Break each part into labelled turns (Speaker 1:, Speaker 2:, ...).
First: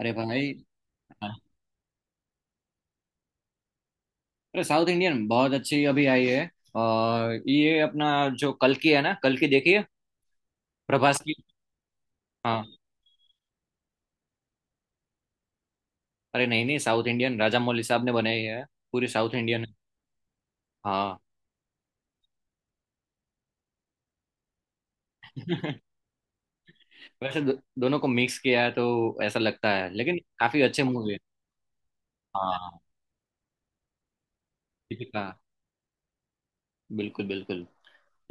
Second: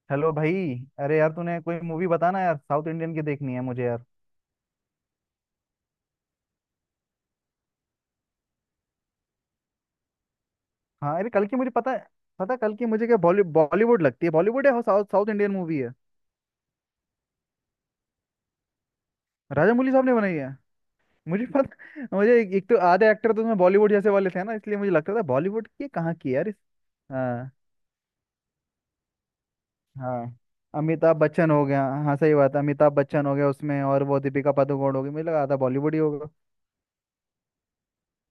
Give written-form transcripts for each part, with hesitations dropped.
Speaker 1: अरे
Speaker 2: हेलो
Speaker 1: भाई।
Speaker 2: भाई। अरे यार तूने कोई मूवी बताना यार, साउथ इंडियन की देखनी है मुझे यार।
Speaker 1: अरे साउथ इंडियन बहुत अच्छी अभी आई है, और ये अपना, जो कल की है ना, कल की देखिए,
Speaker 2: हाँ,
Speaker 1: प्रभास
Speaker 2: अरे
Speaker 1: की।
Speaker 2: कल की मुझे पता है। पता है, कल
Speaker 1: हाँ,
Speaker 2: की मुझे क्या बॉलीवुड लगती है। बॉलीवुड है। साउथ साउथ इंडियन मूवी है।
Speaker 1: अरे नहीं नहीं, साउथ इंडियन राजा मौली साहब ने बनाई है, पूरी साउथ इंडियन है।
Speaker 2: राजामौली साहब ने बनाई है।
Speaker 1: हाँ,
Speaker 2: मुझे पता मुझे एक तो आधे एक्टर तो उसमें बॉलीवुड जैसे वाले थे ना, इसलिए मुझे लगता था बॉलीवुड की कहाँ की है यार इस।
Speaker 1: वैसे
Speaker 2: हाँ।
Speaker 1: दोनों को मिक्स किया है तो ऐसा लगता है, लेकिन
Speaker 2: हाँ
Speaker 1: काफी अच्छे मूवी
Speaker 2: अमिताभ
Speaker 1: है।
Speaker 2: बच्चन हो गया। हाँ सही बात है,
Speaker 1: हाँ,
Speaker 2: अमिताभ बच्चन हो गया उसमें और वो दीपिका पादुकोण हो गई, मुझे
Speaker 1: दीपिका,
Speaker 2: लगा था बॉलीवुड ही होगा।
Speaker 1: बिल्कुल बिल्कुल,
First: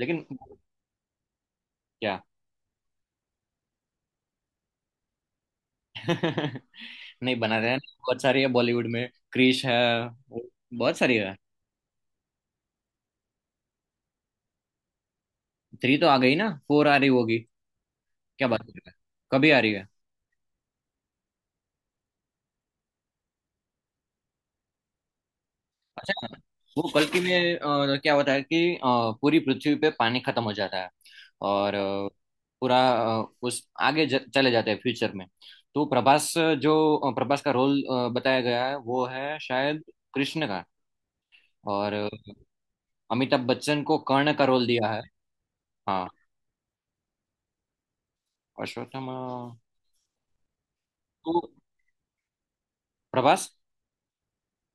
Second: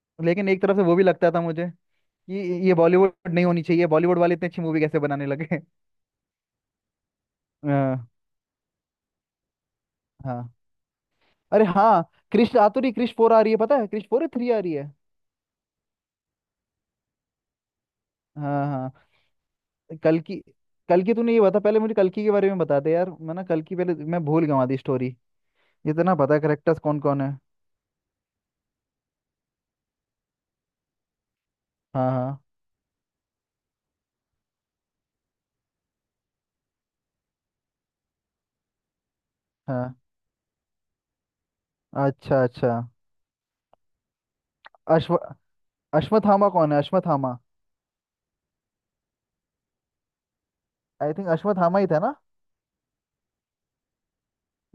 Speaker 1: लेकिन
Speaker 2: लेकिन एक तरफ से वो भी लगता था मुझे कि
Speaker 1: क्या
Speaker 2: ये बॉलीवुड नहीं होनी चाहिए, बॉलीवुड वाले इतनी अच्छी मूवी कैसे बनाने लगे
Speaker 1: नहीं बना रहे हैं,
Speaker 2: हाँ।
Speaker 1: बहुत सारी है बॉलीवुड में, क्रिश है,
Speaker 2: हाँ।
Speaker 1: बहुत सारी है।
Speaker 2: अरे हाँ। कृष्ण आ तो रही, कृष्ण 4 आ रही है पता है, कृष्ण 4 है, 3 आ रही है।
Speaker 1: थ्री तो आ गई ना, फोर आ रही होगी। क्या बात
Speaker 2: हाँ
Speaker 1: कर रहे
Speaker 2: हाँ।
Speaker 1: हैं, कभी आ रही है।
Speaker 2: कल की, कल की तूने ये बता पहले मुझे, कल की के बारे में बता दे यार। मैं ना कल की पहले मैं भूल गया आधी स्टोरी। इतना पता है करेक्टर्स
Speaker 1: वो
Speaker 2: कौन
Speaker 1: कल्कि
Speaker 2: कौन है।
Speaker 1: में क्या होता है कि पूरी पृथ्वी पे पानी खत्म हो जाता है, और
Speaker 2: हाँ हाँ
Speaker 1: पूरा उस आगे चले जाते हैं फ्यूचर में। तो प्रभास, जो प्रभास का रोल बताया गया है, वो है शायद
Speaker 2: हाँ।
Speaker 1: कृष्ण का। और
Speaker 2: अच्छा अच्छा।
Speaker 1: अमिताभ बच्चन को कर्ण का रोल दिया है।
Speaker 2: अश्व
Speaker 1: हाँ,
Speaker 2: अश्वत्थामा कौन है, अश्वत्थामा?
Speaker 1: अश्वत्थामा।
Speaker 2: आई थिंक
Speaker 1: तो
Speaker 2: अश्वत्थामा ही था ना।
Speaker 1: प्रभास,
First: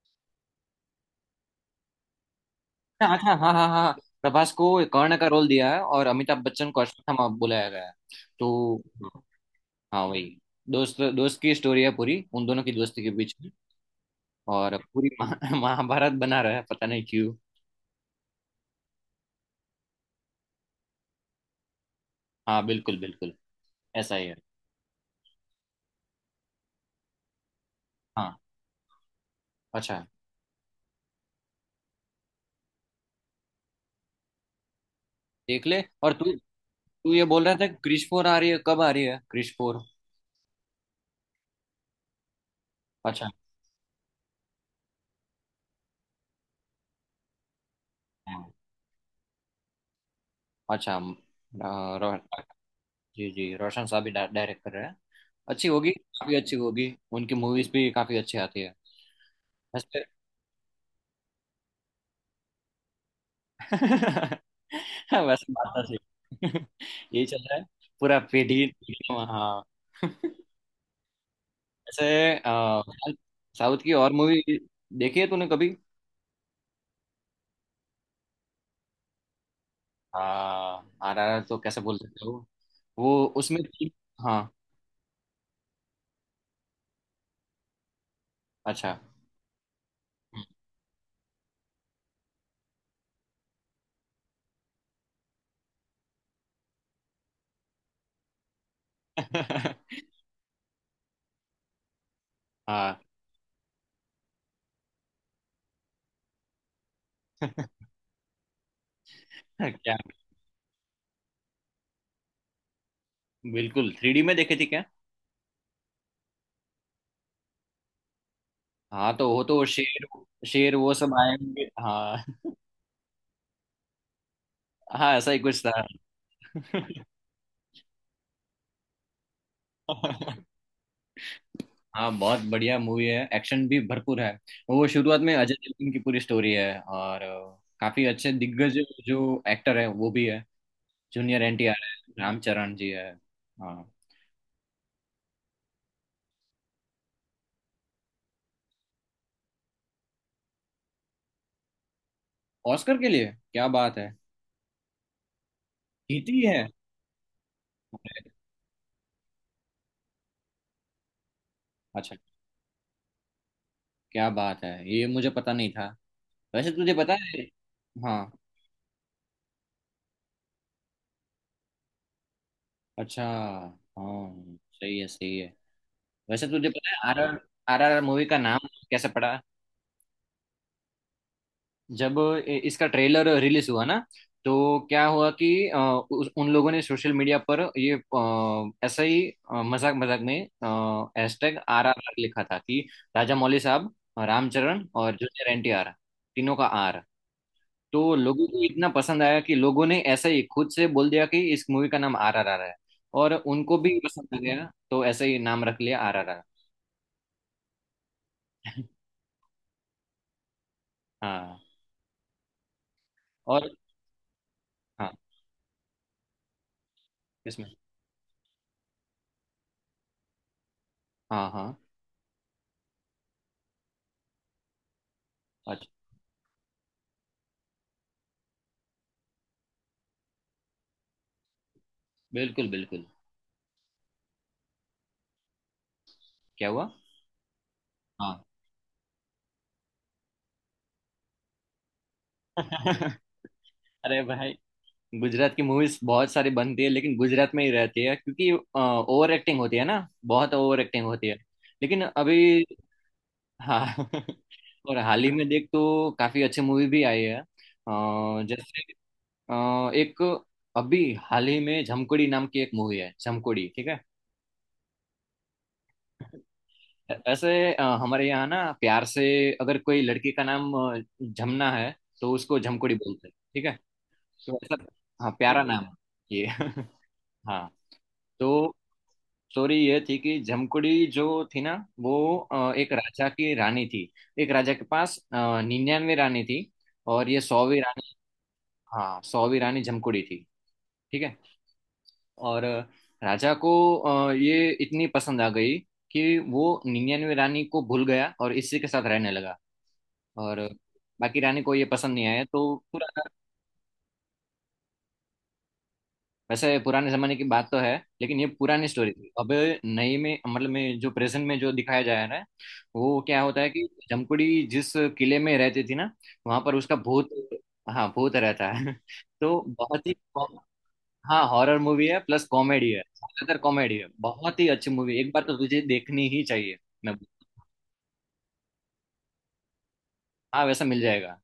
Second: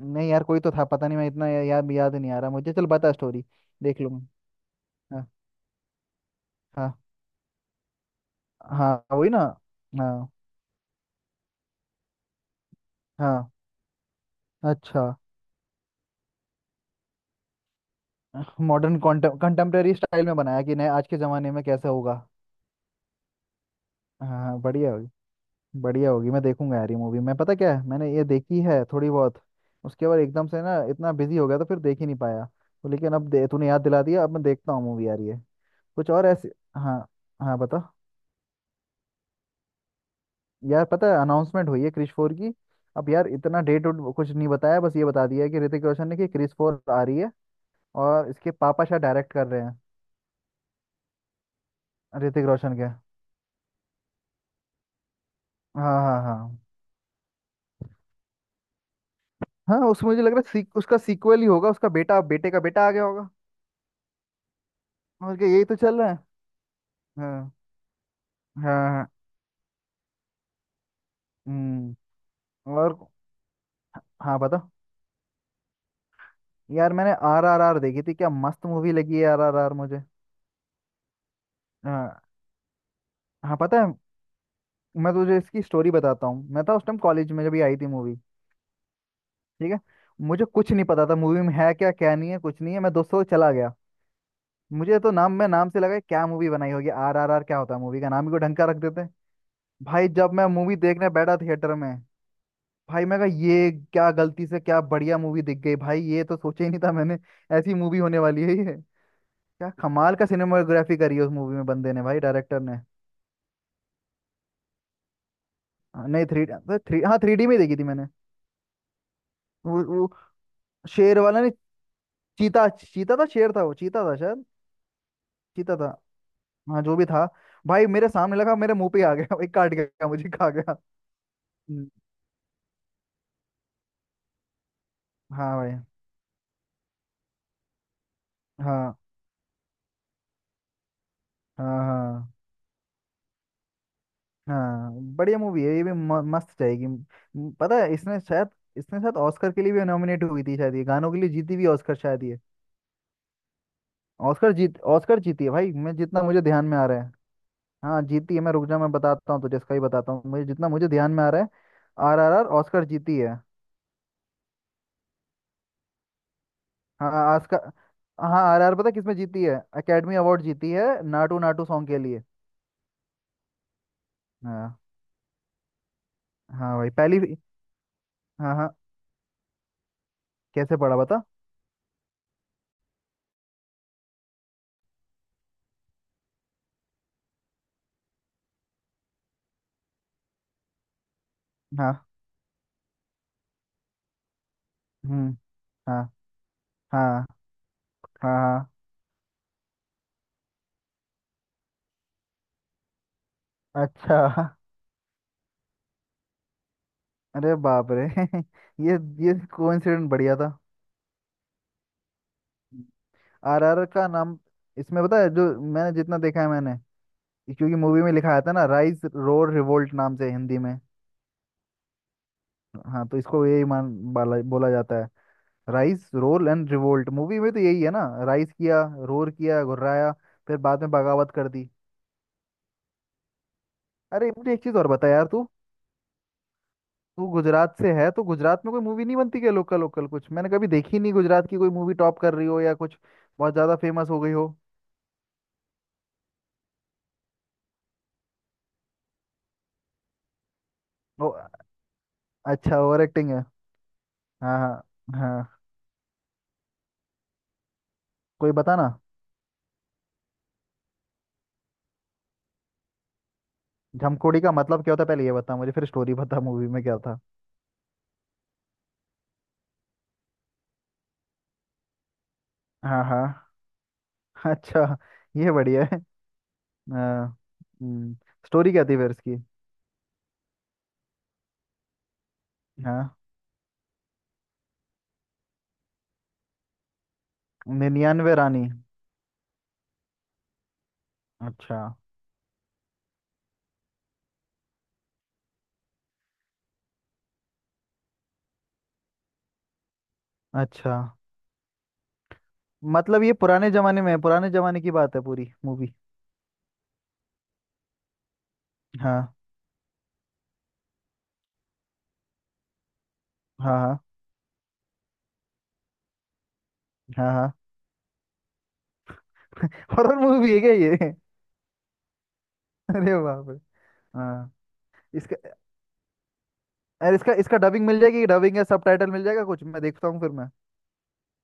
Speaker 2: नहीं यार, कोई तो था, पता नहीं मैं इतना या, याद याद नहीं आ रहा मुझे। चल
Speaker 1: हाँ
Speaker 2: बता
Speaker 1: हाँ
Speaker 2: स्टोरी,
Speaker 1: हाँ हाँ हाँ।
Speaker 2: देख लूंगा।
Speaker 1: प्रभास को कर्ण का
Speaker 2: हाँ
Speaker 1: रोल दिया है और अमिताभ बच्चन को
Speaker 2: हाँ।
Speaker 1: अश्वत्थामा बुलाया गया है। तो
Speaker 2: हाँ वही ना।
Speaker 1: हाँ वही।
Speaker 2: हाँ
Speaker 1: दोस्त दोस्त की स्टोरी है पूरी, उन दोनों की दोस्ती के बीच।
Speaker 2: हाँ।
Speaker 1: और
Speaker 2: अच्छा।
Speaker 1: पूरी महाभारत बना रहा है, पता नहीं क्यों।
Speaker 2: मॉडर्न कंटेम्प्रेरी स्टाइल में बनाया कि नहीं, आज के ज़माने में कैसा होगा।
Speaker 1: हाँ बिल्कुल बिल्कुल, ऐसा ही है।
Speaker 2: हाँ बढ़िया होगी। बढ़िया होगी, मैं देखूंगा यार ये मूवी। मैं पता क्या है मैंने ये
Speaker 1: हाँ,
Speaker 2: देखी है थोड़ी बहुत।
Speaker 1: अच्छा।
Speaker 2: उसके बाद एकदम से ना इतना बिजी हो गया तो फिर देख ही नहीं पाया। तो लेकिन अब दे तूने याद दिला दिया, अब मैं देखता हूँ मूवी यार ये।
Speaker 1: देख ले,
Speaker 2: कुछ
Speaker 1: और
Speaker 2: और
Speaker 1: तू,
Speaker 2: ऐसे। हाँ।
Speaker 1: तू ये बोल रहा
Speaker 2: हाँ
Speaker 1: था
Speaker 2: बता।
Speaker 1: क्रिश फोर आ रही है, कब आ रही है क्रिश फोर?
Speaker 2: यार पता है अनाउंसमेंट हुई है क्रिश 4 की। अब यार
Speaker 1: अच्छा।
Speaker 2: इतना डेट उट कुछ नहीं बताया, बस ये बता दिया है कि ऋतिक रोशन ने कि क्रिश 4 आ रही है। और
Speaker 1: हाँ,
Speaker 2: इसके पापा शायद डायरेक्ट कर रहे हैं।
Speaker 1: अच्छा, रो,
Speaker 2: ऋतिक रोशन के।
Speaker 1: जी जी रोशन साहब भी डायरेक्ट कर रहे हैं। अच्छी होगी,
Speaker 2: हाँ हाँ
Speaker 1: काफी अच्छी
Speaker 2: हाँ।
Speaker 1: होगी। उनकी मूवीज भी काफी अच्छी आती है।
Speaker 2: हाँ
Speaker 1: वैसे
Speaker 2: उसमें मुझे लग रहा है उसका सीक्वल ही होगा, उसका बेटा बेटे का बेटा आ गया होगा। और क्या,
Speaker 1: वैसे
Speaker 2: यही
Speaker 1: बात
Speaker 2: तो
Speaker 1: तो सही।
Speaker 2: चल रहा है।
Speaker 1: यही चल
Speaker 2: हाँ
Speaker 1: रहा है। पूरा पीढ़ी
Speaker 2: हाँ हाँ,
Speaker 1: पीढ़ी- हाँ।
Speaker 2: हम्म।
Speaker 1: ऐसे अ,
Speaker 2: और।
Speaker 1: साउथ की और
Speaker 2: हाँ
Speaker 1: मूवी
Speaker 2: बता।
Speaker 1: देखी है तूने कभी?
Speaker 2: यार मैंने RRR देखी थी, क्या मस्त मूवी लगी है RRR मुझे।
Speaker 1: हाँ आर आर तो कैसे बोल
Speaker 2: हाँ।
Speaker 1: सकते हो? वो
Speaker 2: हाँ
Speaker 1: उसमें
Speaker 2: पता है।
Speaker 1: थी-। हाँ,
Speaker 2: मैं तुझे इसकी स्टोरी बताता हूँ। मैं था उस टाइम कॉलेज में जब ये आई थी मूवी।
Speaker 1: अच्छा।
Speaker 2: ठीक है। मुझे कुछ नहीं पता था मूवी में है क्या क्या नहीं है कुछ नहीं है, मैं दोस्तों से चला गया। मुझे तो नाम, मैं नाम से लगा क्या मूवी बनाई होगी RRR, क्या होता है मूवी का नाम ही को ढंग का रख देते हैं। भाई जब मैं मूवी देखने बैठा थिएटर में,
Speaker 1: हाँ।
Speaker 2: भाई मैं कहा ये क्या, गलती से क्या बढ़िया मूवी दिख गई भाई, ये तो सोचा ही नहीं था मैंने ऐसी मूवी होने वाली है ये। क्या
Speaker 1: क्या,
Speaker 2: कमाल का सिनेमाटोग्राफी करी है उस मूवी में बंदे ने, भाई डायरेक्टर ने।
Speaker 1: बिल्कुल थ्री डी में देखी थी क्या?
Speaker 2: हाँ, नहीं थ्री तो थ्री, हाँ थ्री डी में देखी थी मैंने।
Speaker 1: हाँ, तो वो तो
Speaker 2: वो
Speaker 1: शेर,
Speaker 2: वो
Speaker 1: शेर वो सब
Speaker 2: शेर
Speaker 1: आए
Speaker 2: वाला नहीं।
Speaker 1: होंगे हाँ।
Speaker 2: चीता, चीता था, शेर था वो, चीता था शायद।
Speaker 1: हाँ ऐसा ही कुछ
Speaker 2: चीता
Speaker 1: था।
Speaker 2: था। हाँ जो भी था। भाई मेरे सामने लगा, मेरे मुंह पे ही आ गया, एक काट गया मुझे, खा गया। हम्म,
Speaker 1: हाँ, बहुत बढ़िया मूवी है, एक्शन भी भरपूर है। वो शुरुआत में अजय
Speaker 2: हाँ भाई।
Speaker 1: देवगन की पूरी स्टोरी है, और काफी अच्छे दिग्गज
Speaker 2: हाँ
Speaker 1: जो एक्टर है वो भी है, जूनियर
Speaker 2: हाँ
Speaker 1: एनटीआर है,
Speaker 2: हाँ।
Speaker 1: रामचरण जी है। हाँ,
Speaker 2: हाँ बढ़िया मूवी है ये भी। मस्त जाएगी। पता है इसने शायद, इसने शायद ऑस्कर के लिए भी नॉमिनेट हुई थी शायद, ये गानों के लिए जीती भी ऑस्कर शायद ये।
Speaker 1: ऑस्कर के लिए, क्या बात है।
Speaker 2: ऑस्कर जीती है भाई, मैं जितना
Speaker 1: जीती
Speaker 2: मुझे ध्यान
Speaker 1: है?
Speaker 2: में आ रहा है। हाँ
Speaker 1: अरे,
Speaker 2: जीती है, मैं रुक जा मैं बताता हूँ तुझे, इसका ही बताता हूँ, मुझे जितना मुझे ध्यान में आ रहा है।
Speaker 1: अच्छा,
Speaker 2: आर आर आर ऑस्कर जीती है।
Speaker 1: क्या बात है, ये मुझे पता नहीं था। वैसे तो तुझे पता
Speaker 2: हाँ
Speaker 1: है,
Speaker 2: ऑस्कर।
Speaker 1: हाँ।
Speaker 2: हाँ RR पता है किसमें जीती है, अकेडमी अवार्ड जीती है नाटू नाटू सॉन्ग के लिए।
Speaker 1: अच्छा, हाँ
Speaker 2: हाँ।
Speaker 1: सही है सही है। वैसे तुझे
Speaker 2: हाँ
Speaker 1: पता
Speaker 2: भाई
Speaker 1: है
Speaker 2: पहली।
Speaker 1: आर आर आर मूवी का
Speaker 2: हाँ
Speaker 1: नाम
Speaker 2: हाँ।
Speaker 1: कैसे पड़ा?
Speaker 2: कैसे पढ़ा बता।
Speaker 1: जब इसका ट्रेलर रिलीज हुआ ना, तो क्या हुआ कि उन लोगों ने सोशल मीडिया पर ये ऐसा ही मजाक मजाक में हैशटैग आर आर
Speaker 2: हाँ
Speaker 1: आर लिखा था, कि राजा मौली साहब, रामचरण और
Speaker 2: हम्म।
Speaker 1: जूनियर एन टी आर,
Speaker 2: हाँ
Speaker 1: तीनों का आर।
Speaker 2: हाँ
Speaker 1: तो
Speaker 2: हाँ
Speaker 1: लोगों को
Speaker 2: हाँ।
Speaker 1: इतना पसंद आया कि लोगों ने ऐसा ही खुद से बोल दिया कि इस मूवी का नाम आर आर आर है। और उनको भी
Speaker 2: अच्छा
Speaker 1: पसंद आ गया, तो ऐसा ही नाम रख लिया आर आर आर।
Speaker 2: अरे बाप रे ये ये कोइंसिडेंट बढ़िया था।
Speaker 1: हाँ। और
Speaker 2: RR का नाम। इसमें
Speaker 1: हाँ।
Speaker 2: पता है जो, मैंने जितना देखा है मैंने,
Speaker 1: इसमें
Speaker 2: क्योंकि मूवी में लिखा था ना राइज रोर रिवोल्ट नाम से हिंदी में।
Speaker 1: हाँ हाँ।
Speaker 2: हाँ तो इसको यही मान बोला जाता है।
Speaker 1: अच्छा
Speaker 2: rise roar and revolt, movie में तो यही है ना, राइज किया, रोर किया घुर्राया, फिर बाद में बगावत कर दी।
Speaker 1: बिल्कुल बिल्कुल।
Speaker 2: अरे मुझे एक चीज और बता यार तू।
Speaker 1: क्या हुआ?
Speaker 2: तू गुजरात से है तो
Speaker 1: हाँ।
Speaker 2: गुजरात में कोई मूवी नहीं बनती क्या, लोकल लोकल कुछ मैंने कभी देखी नहीं, गुजरात की कोई मूवी टॉप कर रही हो या कुछ, बहुत ज्यादा फेमस हो
Speaker 1: अरे
Speaker 2: गई हो।
Speaker 1: भाई, गुजरात की मूवीज बहुत सारी बनती है, लेकिन गुजरात में ही रहती है, क्योंकि ओवर एक्टिंग होती है ना, बहुत ओवर एक्टिंग होती है, लेकिन अभी
Speaker 2: अच्छा ओवर एक्टिंग है।
Speaker 1: हाँ।
Speaker 2: हाँ
Speaker 1: और
Speaker 2: हाँ
Speaker 1: हाल ही में
Speaker 2: हाँ।
Speaker 1: देख, तो काफी अच्छी मूवी भी आई है,
Speaker 2: कोई बता
Speaker 1: जैसे,
Speaker 2: ना।
Speaker 1: एक, अभी हाल ही में झमकोड़ी नाम की एक मूवी है, झमकोड़ी, ठीक है।
Speaker 2: झमकोड़ी का मतलब क्या होता है पहले ये बता मुझे, फिर स्टोरी बता मूवी में क्या था।
Speaker 1: ऐसे हमारे यहाँ ना प्यार से, अगर कोई लड़की का नाम झमना है, तो उसको झमकोड़ी
Speaker 2: हाँ
Speaker 1: बोलते हैं,
Speaker 2: हाँ
Speaker 1: ठीक है। तो
Speaker 2: अच्छा।
Speaker 1: ऐसा, हाँ,
Speaker 2: ये
Speaker 1: प्यारा नाम
Speaker 2: बढ़िया
Speaker 1: है।
Speaker 2: है।
Speaker 1: ये
Speaker 2: हाँ।
Speaker 1: हाँ।
Speaker 2: स्टोरी
Speaker 1: तो
Speaker 2: क्या थी फिर इसकी।
Speaker 1: स्टोरी ये थी कि जमकुड़ी जो थी ना, वो एक
Speaker 2: हाँ।
Speaker 1: राजा की रानी थी। एक राजा के पास 99 रानी थी, और ये 100वीं रानी।
Speaker 2: 99 रानी।
Speaker 1: हाँ, 100वीं रानी जमकुड़ी थी, ठीक है।
Speaker 2: अच्छा।
Speaker 1: और राजा को ये इतनी पसंद आ गई कि वो 99 रानी को भूल गया और इसी के साथ रहने लगा, और
Speaker 2: अच्छा,
Speaker 1: बाकी रानी को ये पसंद नहीं आया, तो पूरा।
Speaker 2: मतलब ये पुराने जमाने में है, पुराने जमाने की बात है पूरी मूवी।
Speaker 1: वैसे पुराने जमाने की बात तो है, लेकिन ये पुरानी स्टोरी
Speaker 2: हाँ।
Speaker 1: थी। अब नई में, मतलब में जो प्रेजेंट में जो दिखाया जा रहा है, वो क्या होता है
Speaker 2: हाँ
Speaker 1: कि
Speaker 2: हाँ
Speaker 1: जमकुड़ी जिस किले में रहती थी ना, वहां पर उसका भूत,
Speaker 2: हाँ हाँ
Speaker 1: हाँ, भूत रहता है। तो बहुत ही
Speaker 2: हॉरर मूवी
Speaker 1: कॉम-।
Speaker 2: है क्या ये
Speaker 1: हाँ, हॉरर मूवी है प्लस कॉमेडी है,
Speaker 2: अरे बाप रे।
Speaker 1: ज्यादातर कॉमेडी है,
Speaker 2: हाँ।
Speaker 1: बहुत ही अच्छी मूवी, एक
Speaker 2: इसका,
Speaker 1: बार तो तुझे देखनी ही चाहिए। मैं,
Speaker 2: अरे इसका इसका डबिंग मिल जाएगी, डबिंग या सबटाइटल मिल जाएगा कुछ, मैं देखता हूँ फिर मैं।
Speaker 1: हाँ वैसा मिल जाएगा।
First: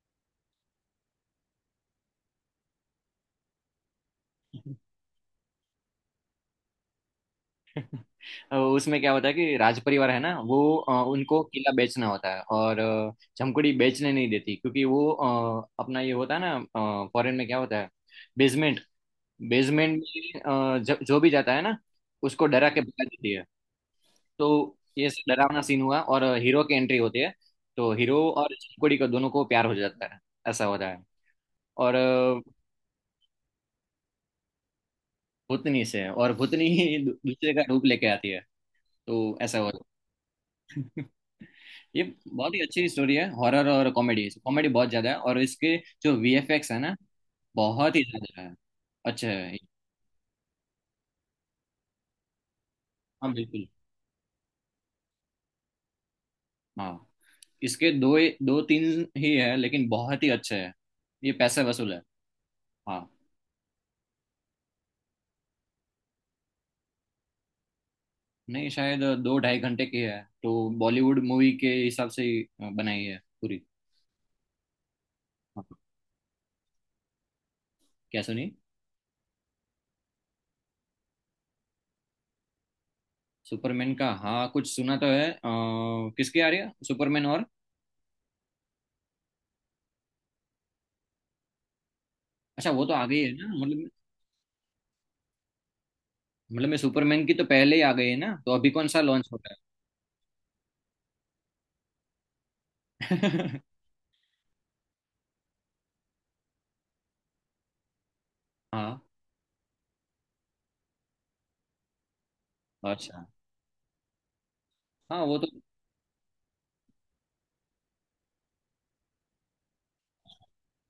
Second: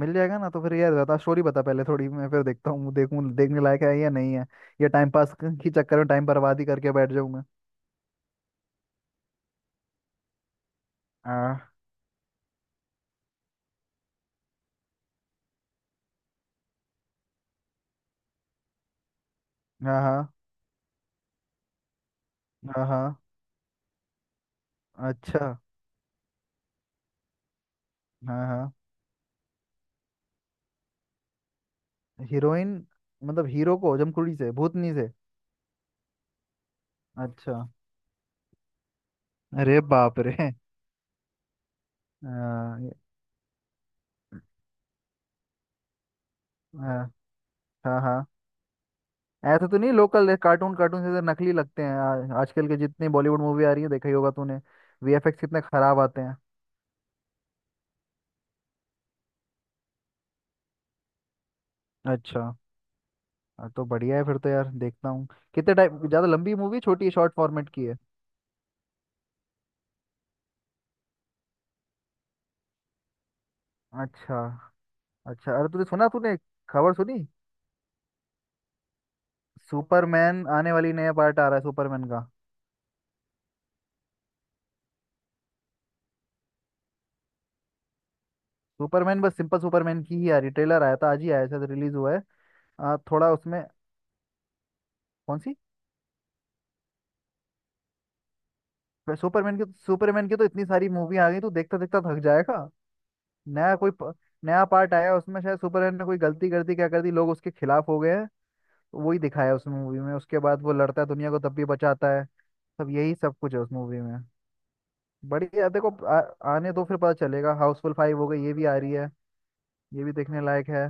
Speaker 2: मिल जाएगा ना, तो फिर यार बता स्टोरी बता पहले थोड़ी, मैं फिर देखता हूँ, देखूँ देखने लायक है या नहीं है, या टाइम पास की चक्कर में टाइम बर्बाद ही करके बैठ जाऊँ मैं।
Speaker 1: उसमें क्या होता है कि राज परिवार है ना, वो उनको किला
Speaker 2: हाँ
Speaker 1: बेचना होता है, और जमकुड़ी बेचने नहीं देती, क्योंकि वो अपना ये होता है ना, फॉरेन में क्या होता है बेसमेंट, बेसमेंट
Speaker 2: हाँ हाँ।
Speaker 1: में जो भी जाता है ना, उसको डरा के भगा
Speaker 2: हाँ
Speaker 1: देती है। तो
Speaker 2: हाँ,
Speaker 1: ये सब
Speaker 2: अच्छा।
Speaker 1: डरावना सीन हुआ, और हीरो की एंट्री होती है। तो हीरो
Speaker 2: हाँ
Speaker 1: और
Speaker 2: हाँ।
Speaker 1: जमकुड़ी को, दोनों को प्यार हो जाता है, ऐसा होता है। और
Speaker 2: हीरोइन, मतलब हीरो को जमकुड़ी से, भूतनी से।
Speaker 1: भूतनी से, और भूतनी ही दूसरे
Speaker 2: अच्छा।
Speaker 1: का रूप लेके आती है, तो ऐसा होता
Speaker 2: अरे
Speaker 1: है
Speaker 2: बाप रे।
Speaker 1: ये। बहुत ही
Speaker 2: हाँ
Speaker 1: अच्छी
Speaker 2: ये-।
Speaker 1: स्टोरी है, हॉरर और कॉमेडी, कॉमेडी बहुत ज्यादा है, और इसके जो वीएफएक्स है ना,
Speaker 2: हाँ
Speaker 1: बहुत
Speaker 2: हाँ
Speaker 1: ही
Speaker 2: हाँ।
Speaker 1: ज्यादा है, अच्छा है।
Speaker 2: ऐसा तो नहीं लोकल कार्टून, कार्टून से तो नकली लगते हैं आजकल के जितने
Speaker 1: हाँ,
Speaker 2: बॉलीवुड मूवी
Speaker 1: बिल्कुल।
Speaker 2: आ रही है देखा ही होगा तूने, VFX कितने खराब आते हैं।
Speaker 1: हाँ, इसके दो, दो तीन ही है, लेकिन बहुत ही अच्छे है, ये पैसे वसूल है।
Speaker 2: अच्छा।
Speaker 1: हाँ,
Speaker 2: हाँ, तो बढ़िया है फिर तो यार देखता हूँ। कितने टाइम ज्यादा, लंबी मूवी छोटी है शॉर्ट फॉर्मेट की है।
Speaker 1: नहीं शायद दो ढाई घंटे की है, तो बॉलीवुड मूवी के हिसाब से ही बनाई है पूरी।
Speaker 2: अच्छा। अच्छा अरे
Speaker 1: हाँ।
Speaker 2: तूने सुना, तूने खबर सुनी?
Speaker 1: क्या सुनी?
Speaker 2: सुपरमैन आने वाली, नया पार्ट आ रहा है सुपरमैन का।
Speaker 1: सुपरमैन का, हाँ कुछ सुना तो है, किसकी आ रही है सुपरमैन और?
Speaker 2: सुपरमैन बस सिंपल सुपरमैन की ही आ रही, ट्रेलर आया था आज ही आया शायद रिलीज हुआ है।
Speaker 1: अच्छा, वो तो
Speaker 2: आ,
Speaker 1: आ गई
Speaker 2: थोड़ा
Speaker 1: है ना,
Speaker 2: उसमें।
Speaker 1: मतलब,
Speaker 2: कौन सी?
Speaker 1: मतलब मैं सुपरमैन की तो पहले ही आ गई है ना, तो अभी कौन सा लॉन्च होता
Speaker 2: सुपरमैन की, सुपरमैन की तो इतनी सारी मूवी आ गई तू देखता देखता थक जाएगा।
Speaker 1: है।
Speaker 2: नया कोई प, नया पार्ट आया उसमें शायद सुपरमैन ने कोई गलती कर दी, क्या कर दी, लोग उसके खिलाफ हो गए हैं।
Speaker 1: हाँ।
Speaker 2: वही दिखाया उस मूवी में, उसके बाद वो लड़ता है दुनिया को तब भी बचाता है। सब यही
Speaker 1: अच्छा,
Speaker 2: सब कुछ है उस मूवी में।
Speaker 1: हाँ वो तो।
Speaker 2: बढ़िया देखो आने दो फिर पता चलेगा। हाउसफुल 5 हो गई, ये भी आ रही है, ये भी देखने लायक है।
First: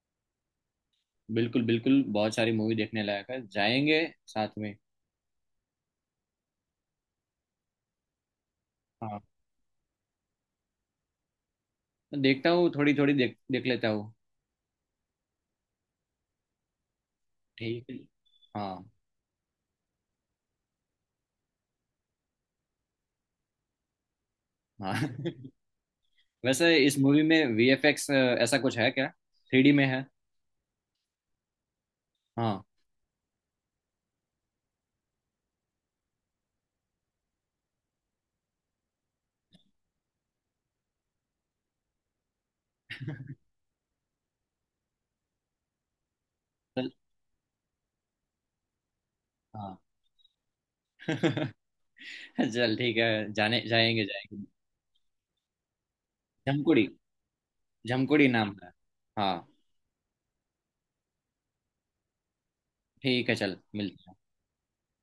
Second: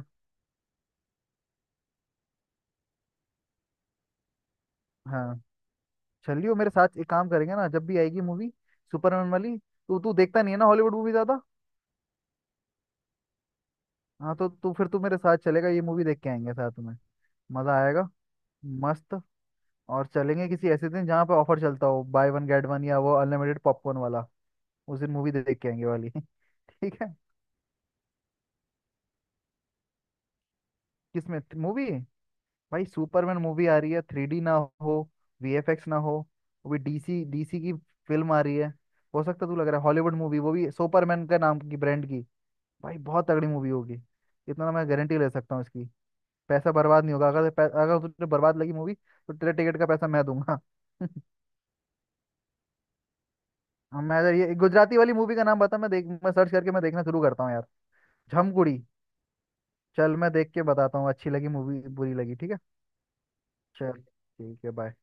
Speaker 1: बिल्कुल बिल्कुल, बहुत सारी मूवी देखने लायक है, जाएंगे साथ में।
Speaker 2: हाँ चलियो मेरे साथ एक काम करेंगे ना, जब भी आएगी मूवी
Speaker 1: हाँ,
Speaker 2: सुपरमैन वाली। तो तू देखता नहीं है ना हॉलीवुड मूवी ज्यादा।
Speaker 1: तो देखता हूँ, थोड़ी थोड़ी देख देख लेता हूँ।
Speaker 2: हाँ तो तू फिर तू मेरे साथ चलेगा, ये मूवी देख के आएंगे साथ में, मजा
Speaker 1: ठीक है,
Speaker 2: आएगा।
Speaker 1: हाँ।
Speaker 2: मस्त। और चलेंगे किसी ऐसे दिन जहाँ पे ऑफर चलता हो बाय वन गेट वन, या वो अनलिमिटेड पॉपकॉर्न वाला।
Speaker 1: हाँ
Speaker 2: उस दिन मूवी देख के आएंगे वाली
Speaker 1: वैसे इस
Speaker 2: ठीक है।
Speaker 1: मूवी में वीएफएक्स ऐसा कुछ है क्या, थ्री डी में है?
Speaker 2: किसमें? मूवी।
Speaker 1: हाँ।
Speaker 2: भाई सुपरमैन मूवी आ रही है, 3D ना हो, VFX ना हो। वो भी डीसी डीसी की फिल्म आ रही है। हो सकता तू, लग रहा है हॉलीवुड मूवी, वो भी सुपरमैन के नाम की ब्रांड की, भाई बहुत तगड़ी मूवी होगी। इतना मैं गारंटी ले सकता हूँ इसकी। पैसा
Speaker 1: चल,
Speaker 2: बर्बाद नहीं होगा, अगर अगर तुझे बर्बाद लगी मूवी तो तेरे
Speaker 1: हाँ।
Speaker 2: टिकट का पैसा मैं दूंगा
Speaker 1: चल ठीक है, जाने
Speaker 2: हाँ,
Speaker 1: जाएंगे
Speaker 2: मैं, अगर
Speaker 1: जाएंगे।
Speaker 2: ये गुजराती वाली मूवी का नाम बता, मैं देख मैं सर्च करके मैं
Speaker 1: झमकुड़ी,
Speaker 2: देखना शुरू करता हूँ यार।
Speaker 1: झमकुड़ी नाम है।
Speaker 2: झमकुड़ी।
Speaker 1: हाँ।
Speaker 2: चल मैं देख के बताता हूँ अच्छी लगी मूवी बुरी लगी, ठीक है।
Speaker 1: ठीक है, चल
Speaker 2: चल
Speaker 1: मिलते हैं।
Speaker 2: ठीक है, बाय।